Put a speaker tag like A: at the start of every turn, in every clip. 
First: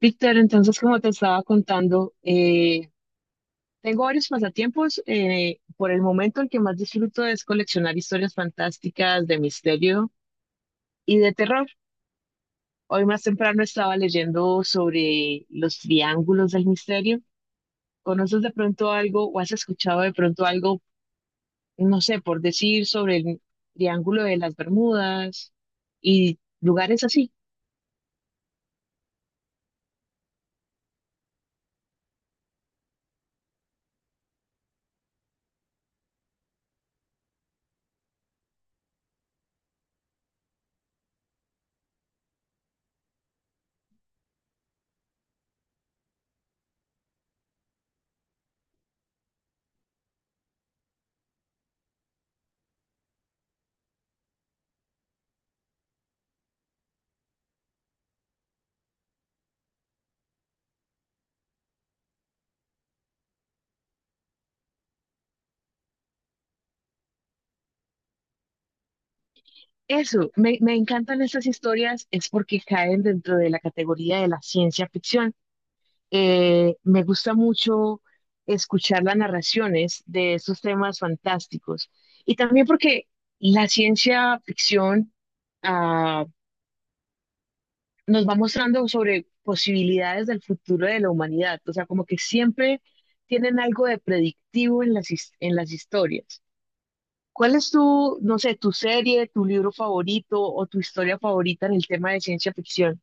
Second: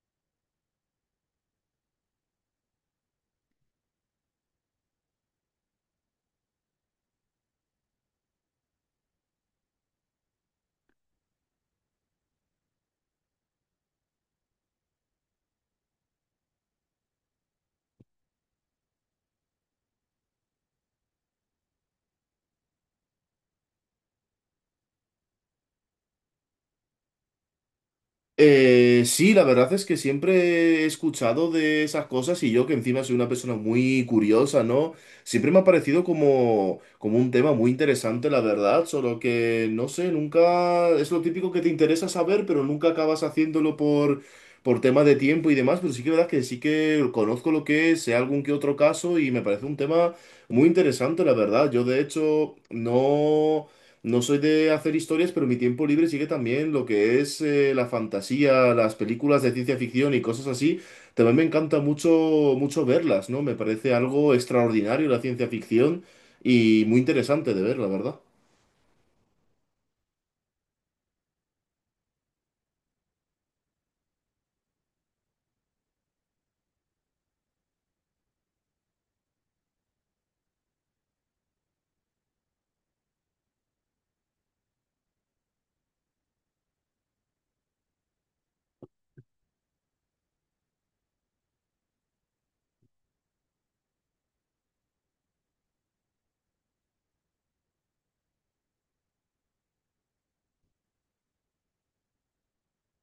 A: Víctor, entonces, como te estaba contando, tengo varios pasatiempos. Por el momento, el que más disfruto es coleccionar historias fantásticas de misterio y de terror. Hoy más temprano estaba leyendo sobre los triángulos del misterio. ¿Conoces de pronto algo o has escuchado de pronto algo, no sé, por decir sobre el triángulo de las Bermudas y lugares así?
B: Sí, la verdad es que siempre he escuchado de esas cosas y yo que encima soy una persona muy curiosa, ¿no? Siempre me ha parecido como un tema muy interesante, la verdad, solo que no sé, nunca es lo típico que te interesa saber, pero nunca acabas haciéndolo por tema de tiempo y demás, pero sí que es verdad que sí que conozco lo que es, sé algún que otro caso y me parece un tema muy interesante, la verdad. Yo de hecho no... No soy de hacer historias, pero mi tiempo libre sigue también lo que es la fantasía, las películas de ciencia ficción y cosas así. También me encanta mucho verlas, ¿no? Me parece algo extraordinario la ciencia ficción y muy interesante de ver, la verdad.
A: Eso, me encantan estas historias, es porque caen dentro de la categoría de la ciencia ficción. Me gusta mucho escuchar las narraciones de estos temas fantásticos y también porque la ciencia ficción ah, nos va mostrando sobre posibilidades del futuro de la humanidad, o sea, como que siempre tienen algo de predictivo en en las historias. ¿Cuál es tu, no sé, tu serie, tu libro favorito o tu historia favorita en el tema de ciencia ficción?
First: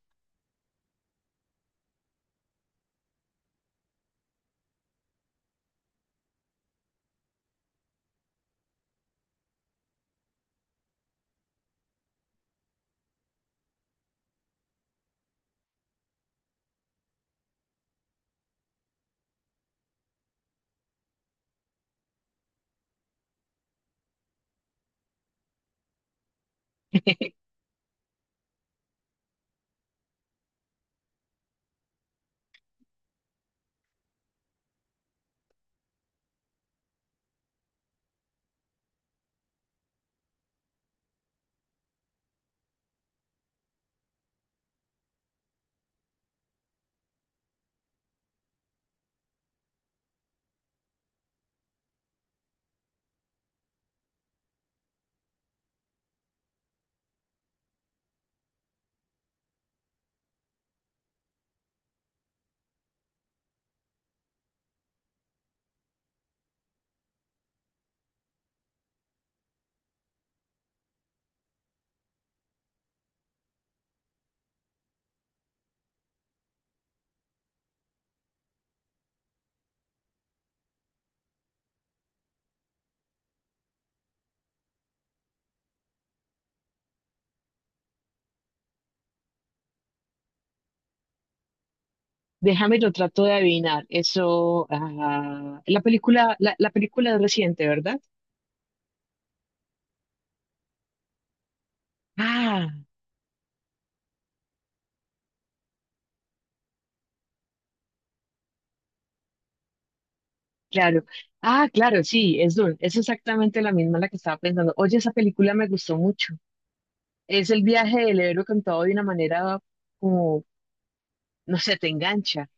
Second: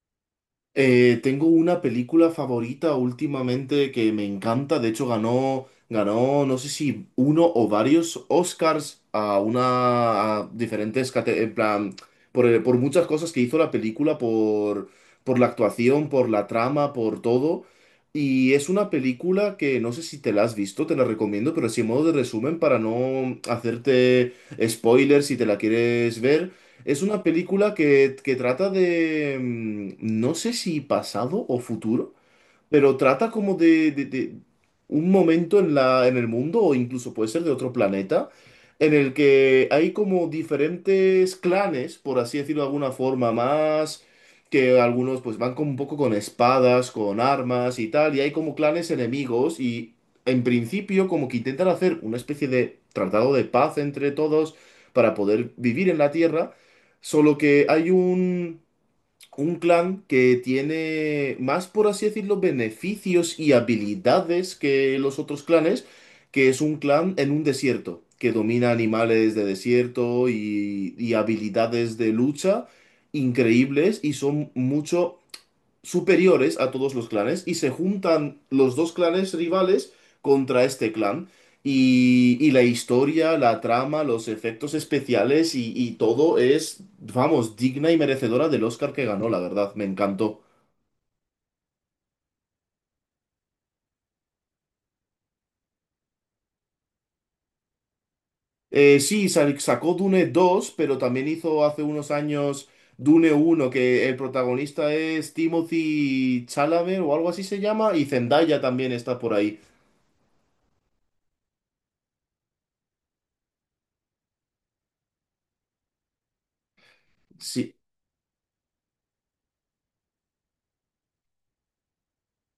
B: Tengo una película favorita últimamente que me encanta. De hecho, ganó, no sé si uno o varios Oscars a una, a diferentes, en plan, por muchas cosas que hizo la película, por la actuación, por la trama, por todo. Y es una película que no sé si te la has visto, te la recomiendo, pero así en modo de resumen para no hacerte spoilers si te la quieres ver. Es una película que trata de, no sé si pasado o futuro, pero trata como de un momento en en el mundo, o incluso puede ser de otro planeta, en el que hay como diferentes clanes, por así decirlo de alguna forma, más que algunos pues van como un poco con espadas, con armas y tal, y hay como clanes enemigos y en principio como que intentan hacer una especie de tratado de paz entre todos para poder vivir en la Tierra, solo que hay un clan que tiene más, por así decirlo, beneficios y habilidades que los otros clanes, que es un clan en un desierto, que domina animales de desierto y habilidades de lucha increíbles y son mucho superiores a todos los clanes y se juntan los dos clanes rivales contra este clan. Y la historia, la trama, los efectos especiales y todo es, vamos, digna y merecedora del Oscar que ganó, la verdad, me encantó.
A: Déjame, lo trato de adivinar. Eso, ah, la película, la película es reciente, ¿verdad?
B: Sí, sa- Sacó Dune 2, pero también hizo hace unos
A: Ah,
B: años Dune 1, que el protagonista es Timothy Chalamet o algo así se llama, y Zendaya también está por ahí.
A: claro. Ah, claro, sí, es Dune. Es exactamente la misma la que estaba pensando. Oye, esa película me gustó mucho. Es el
B: Sí,
A: viaje del héroe contado de una manera como, no sé, te engancha.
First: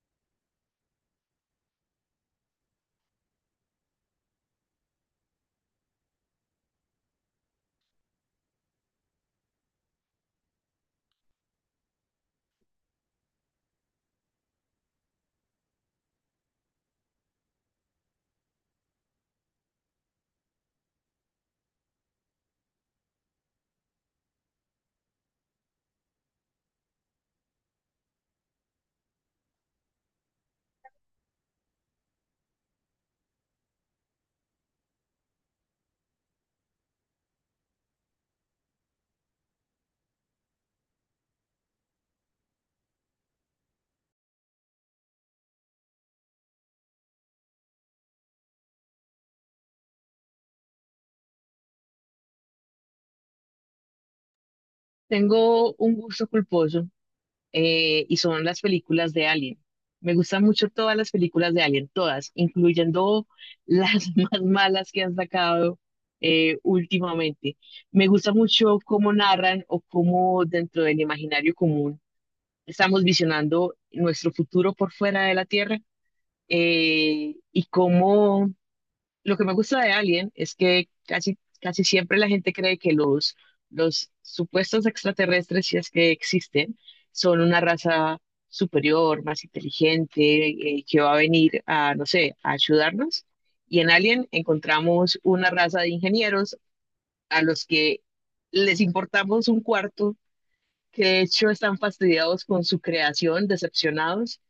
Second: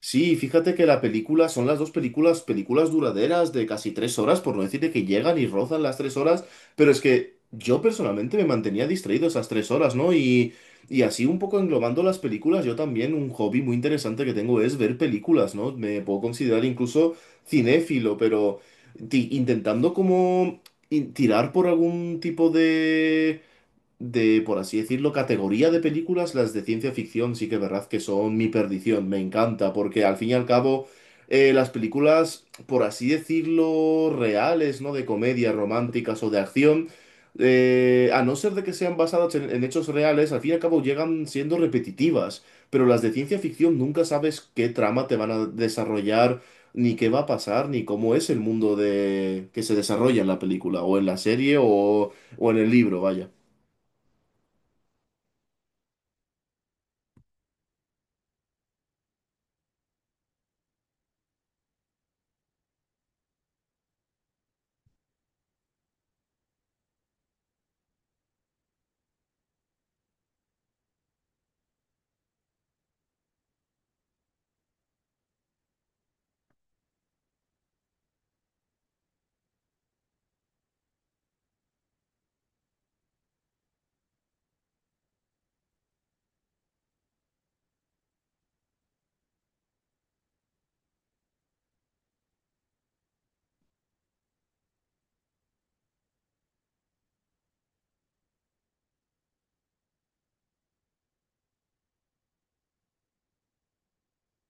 B: Sí, fíjate que la película son las dos películas, películas duraderas de casi 3 horas, por no decir de que llegan y rozan las 3 horas, pero es que yo personalmente me mantenía distraído esas 3 horas, ¿no? Y así un poco englobando las películas, yo también un hobby muy interesante que tengo es ver películas, ¿no? Me puedo considerar incluso cinéfilo, pero intentando como tirar por algún tipo de, por así decirlo, categoría de películas, las de ciencia ficción sí que es verdad que son mi perdición, me encanta, porque al fin y al cabo las películas, por así decirlo, reales, ¿no? De comedia, románticas o de acción, a no ser de que sean basadas en hechos reales, al fin y al cabo llegan siendo repetitivas, pero las de ciencia ficción nunca sabes qué trama te van a desarrollar. Ni qué va a pasar, ni cómo es el mundo de que se desarrolla en la película, o en la serie, o en el libro, vaya.
A: Tengo un gusto culposo y son las películas de Alien. Me gustan mucho todas las películas de Alien, todas, incluyendo las más malas que han sacado últimamente. Me gusta mucho cómo narran o cómo dentro del imaginario común estamos visionando nuestro futuro por fuera de la Tierra y cómo lo que me gusta de Alien es que casi, casi siempre la gente cree que los supuestos extraterrestres, si es que existen, son una raza superior, más inteligente, que va a venir a, no sé, a ayudarnos. Y en Alien encontramos una raza de ingenieros a los que les importamos un cuarto, que de hecho están fastidiados con su creación, decepcionados,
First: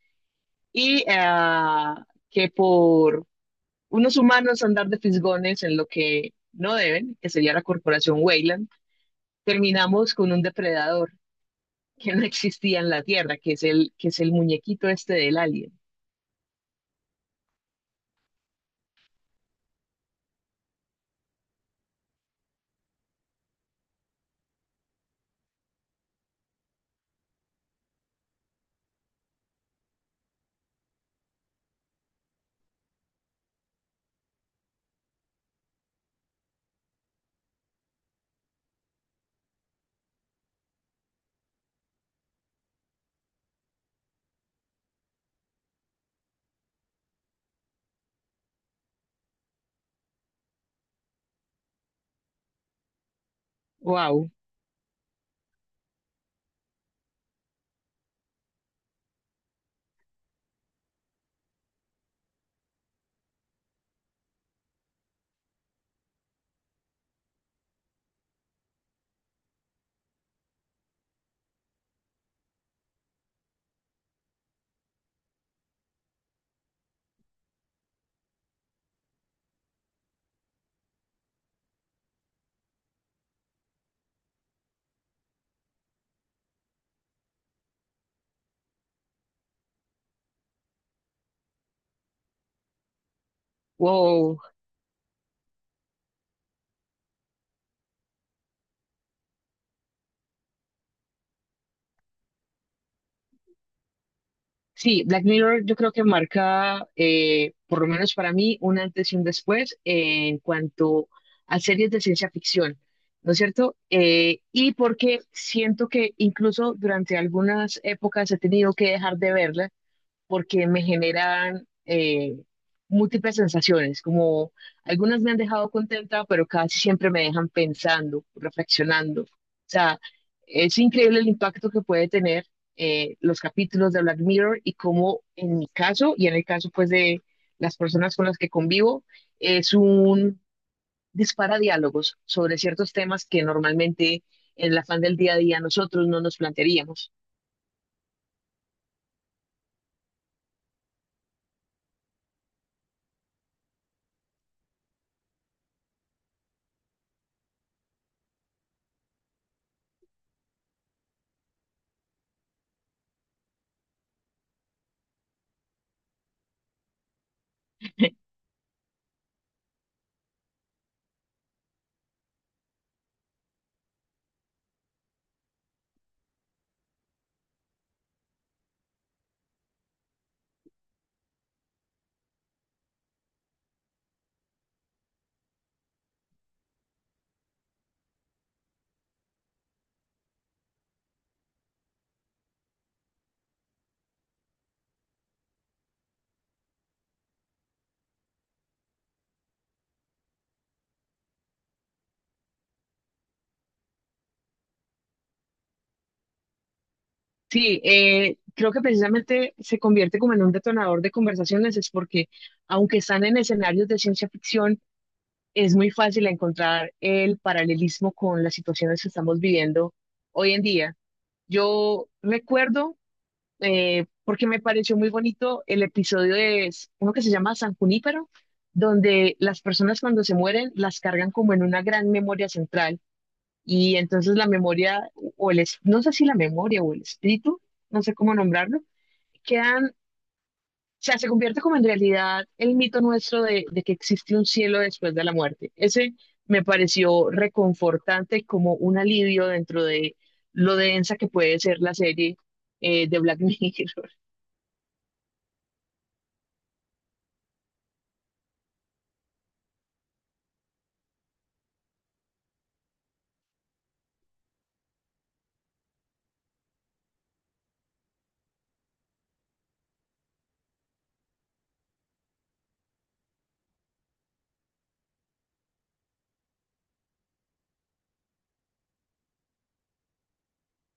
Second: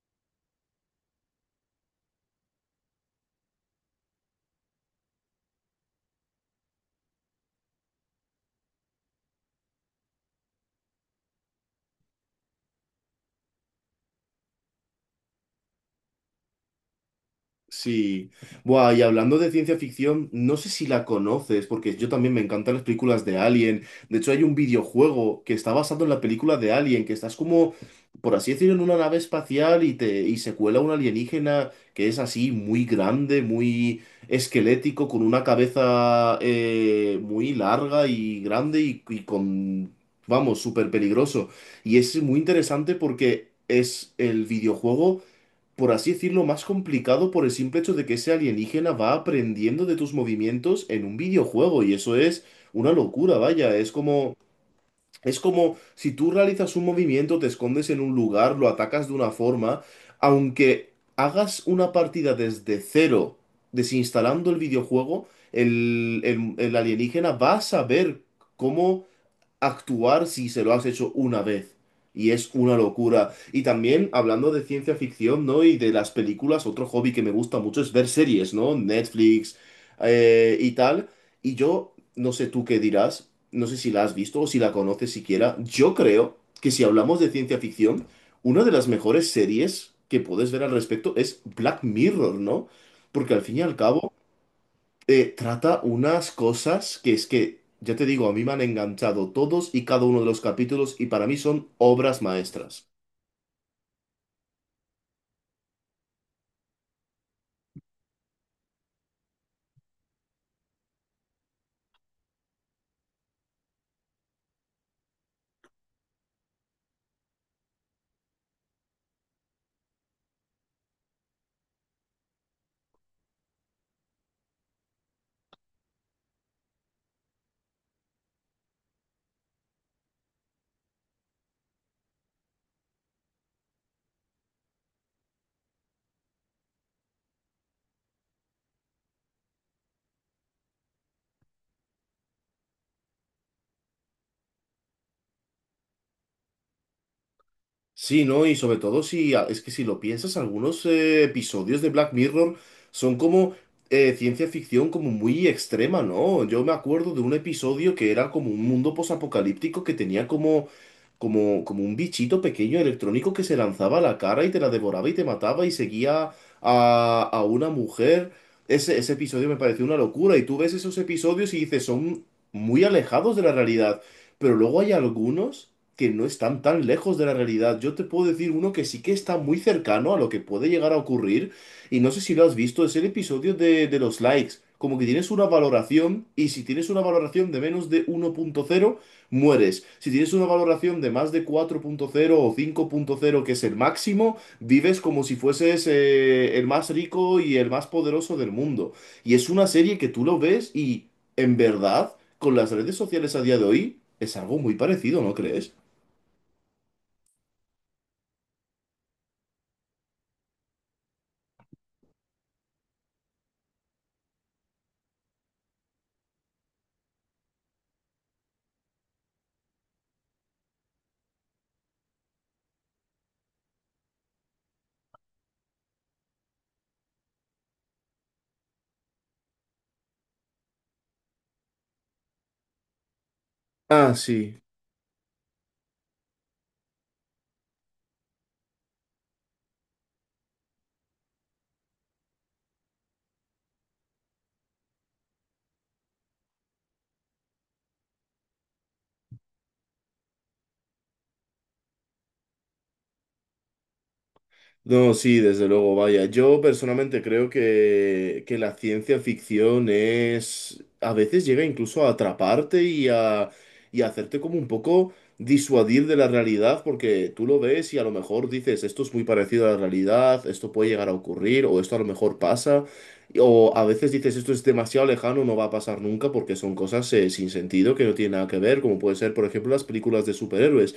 A: y que por unos humanos andar de fisgones en lo que no deben, que sería la corporación Weyland, terminamos con un depredador que no existía en la Tierra, que es el muñequito este del alien.
B: Sí. Buah, y hablando de ciencia ficción, no sé si la conoces, porque yo también me encantan las películas de Alien. De hecho, hay un videojuego que está basado en la película de Alien, que estás como, por así decirlo, en una nave espacial y te y se cuela un alienígena que es así muy grande, muy esquelético, con una cabeza muy larga y grande y con, vamos, súper peligroso. Y es muy interesante porque es el videojuego, por así decirlo, más complicado por el simple hecho de que ese alienígena va aprendiendo de tus movimientos en un videojuego y eso es una locura, vaya, es
A: Wow,
B: como... Es como si tú realizas un movimiento, te escondes en un lugar, lo atacas de una forma, aunque hagas una partida desde cero, desinstalando el videojuego, el alienígena va a saber cómo actuar si se lo has hecho una vez. Y es una locura. Y también, hablando de ciencia ficción, ¿no? Y de las películas, otro hobby que me gusta mucho es ver series, ¿no? Netflix y tal. Y yo, no sé tú qué dirás, no sé si la has visto o si la conoces siquiera. Yo creo que si hablamos de ciencia ficción, una de las mejores series que puedes ver al respecto es Black Mirror, ¿no? Porque al fin y al cabo
A: wow.
B: trata unas cosas que es que, ya te digo, a mí me han enganchado todos y cada uno de los capítulos y para mí son obras maestras.
A: Sí, Black Mirror yo creo que marca, por lo menos para mí, un antes y un después en cuanto a series de ciencia ficción, ¿no es cierto? Y porque siento que incluso durante algunas épocas he tenido que dejar de verla porque me generan múltiples sensaciones, como algunas me han dejado contenta, pero casi siempre me dejan pensando, reflexionando. O sea, es increíble el impacto que puede tener los capítulos de Black Mirror y cómo en mi caso y en el caso pues de las personas con las que convivo, es un dispara diálogos sobre ciertos temas que normalmente en el afán del día a día nosotros no nos plantearíamos.
B: Sí, ¿no? Y sobre todo es que si lo piensas, algunos episodios de Black Mirror son como ciencia ficción como muy extrema, ¿no? Yo me acuerdo de un episodio que era como un mundo posapocalíptico que tenía como un bichito pequeño electrónico que se lanzaba a la cara y te la devoraba y te mataba y seguía a una mujer. Ese episodio me pareció una locura. Y tú ves esos episodios y dices, son muy alejados de la realidad. Pero luego hay algunos que no están tan lejos de la realidad. Yo te puedo decir uno que sí que está muy cercano a lo que puede llegar a ocurrir, y no sé si lo has visto, es el episodio de los likes. Como que tienes una valoración, y si tienes una valoración de menos de 1.0 mueres. Si tienes una valoración de más de 4.0 o 5.0, que es el máximo, vives como si fueses el más rico y el más poderoso del mundo. Y es una serie que tú lo ves y, en verdad, con las redes sociales a día de hoy, es algo muy parecido, ¿no crees?
A: Sí, creo que precisamente se convierte como en un detonador de conversaciones, es porque aunque están en escenarios de ciencia ficción, es muy fácil encontrar el paralelismo con las situaciones que estamos viviendo hoy en día. Yo recuerdo, porque me pareció muy bonito, el episodio de uno que se llama San Junípero, donde las personas cuando se mueren las cargan como en una gran memoria central y
B: Ah,
A: entonces la
B: sí.
A: memoria o no sé si la memoria o el espíritu, no sé cómo nombrarlo quedan, o sea, se convierte como en realidad el mito nuestro de que existe un cielo después de la muerte. Ese me pareció reconfortante como un alivio dentro de lo densa que puede ser la serie de Black Mirror.
B: No, sí, desde luego, vaya. Yo personalmente creo que la ciencia ficción es... A veces llega incluso a atraparte y y a hacerte como un poco disuadir de la realidad, porque tú lo ves y a lo mejor dices, esto es muy parecido a la realidad, esto puede llegar a ocurrir, o esto a lo mejor pasa, o a veces dices, esto es demasiado lejano, no va a pasar nunca, porque son cosas sin sentido, que no tienen nada que ver, como puede ser, por ejemplo, las películas de superhéroes.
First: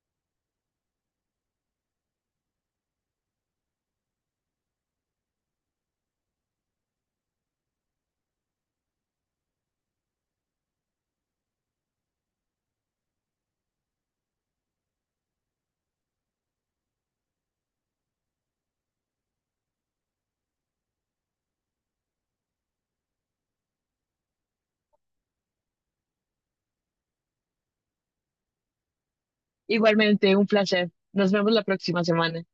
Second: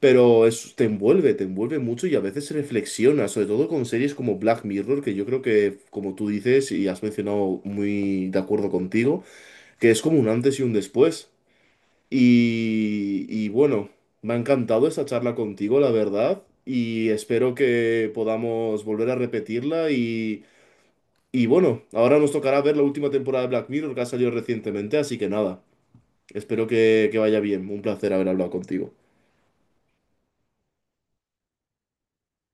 B: Pero es, te envuelve mucho y a veces reflexiona, sobre todo con series como Black Mirror, que yo creo que, como tú dices y has mencionado muy de acuerdo contigo, que es como un antes y un después. Y bueno, me ha encantado esta charla contigo, la verdad, y espero que podamos volver a repetirla. Y bueno, ahora nos tocará ver la última temporada de Black Mirror que ha salido recientemente, así que nada, espero que vaya bien. Un placer haber hablado contigo.
A: Igualmente, un placer. Nos vemos la próxima semana.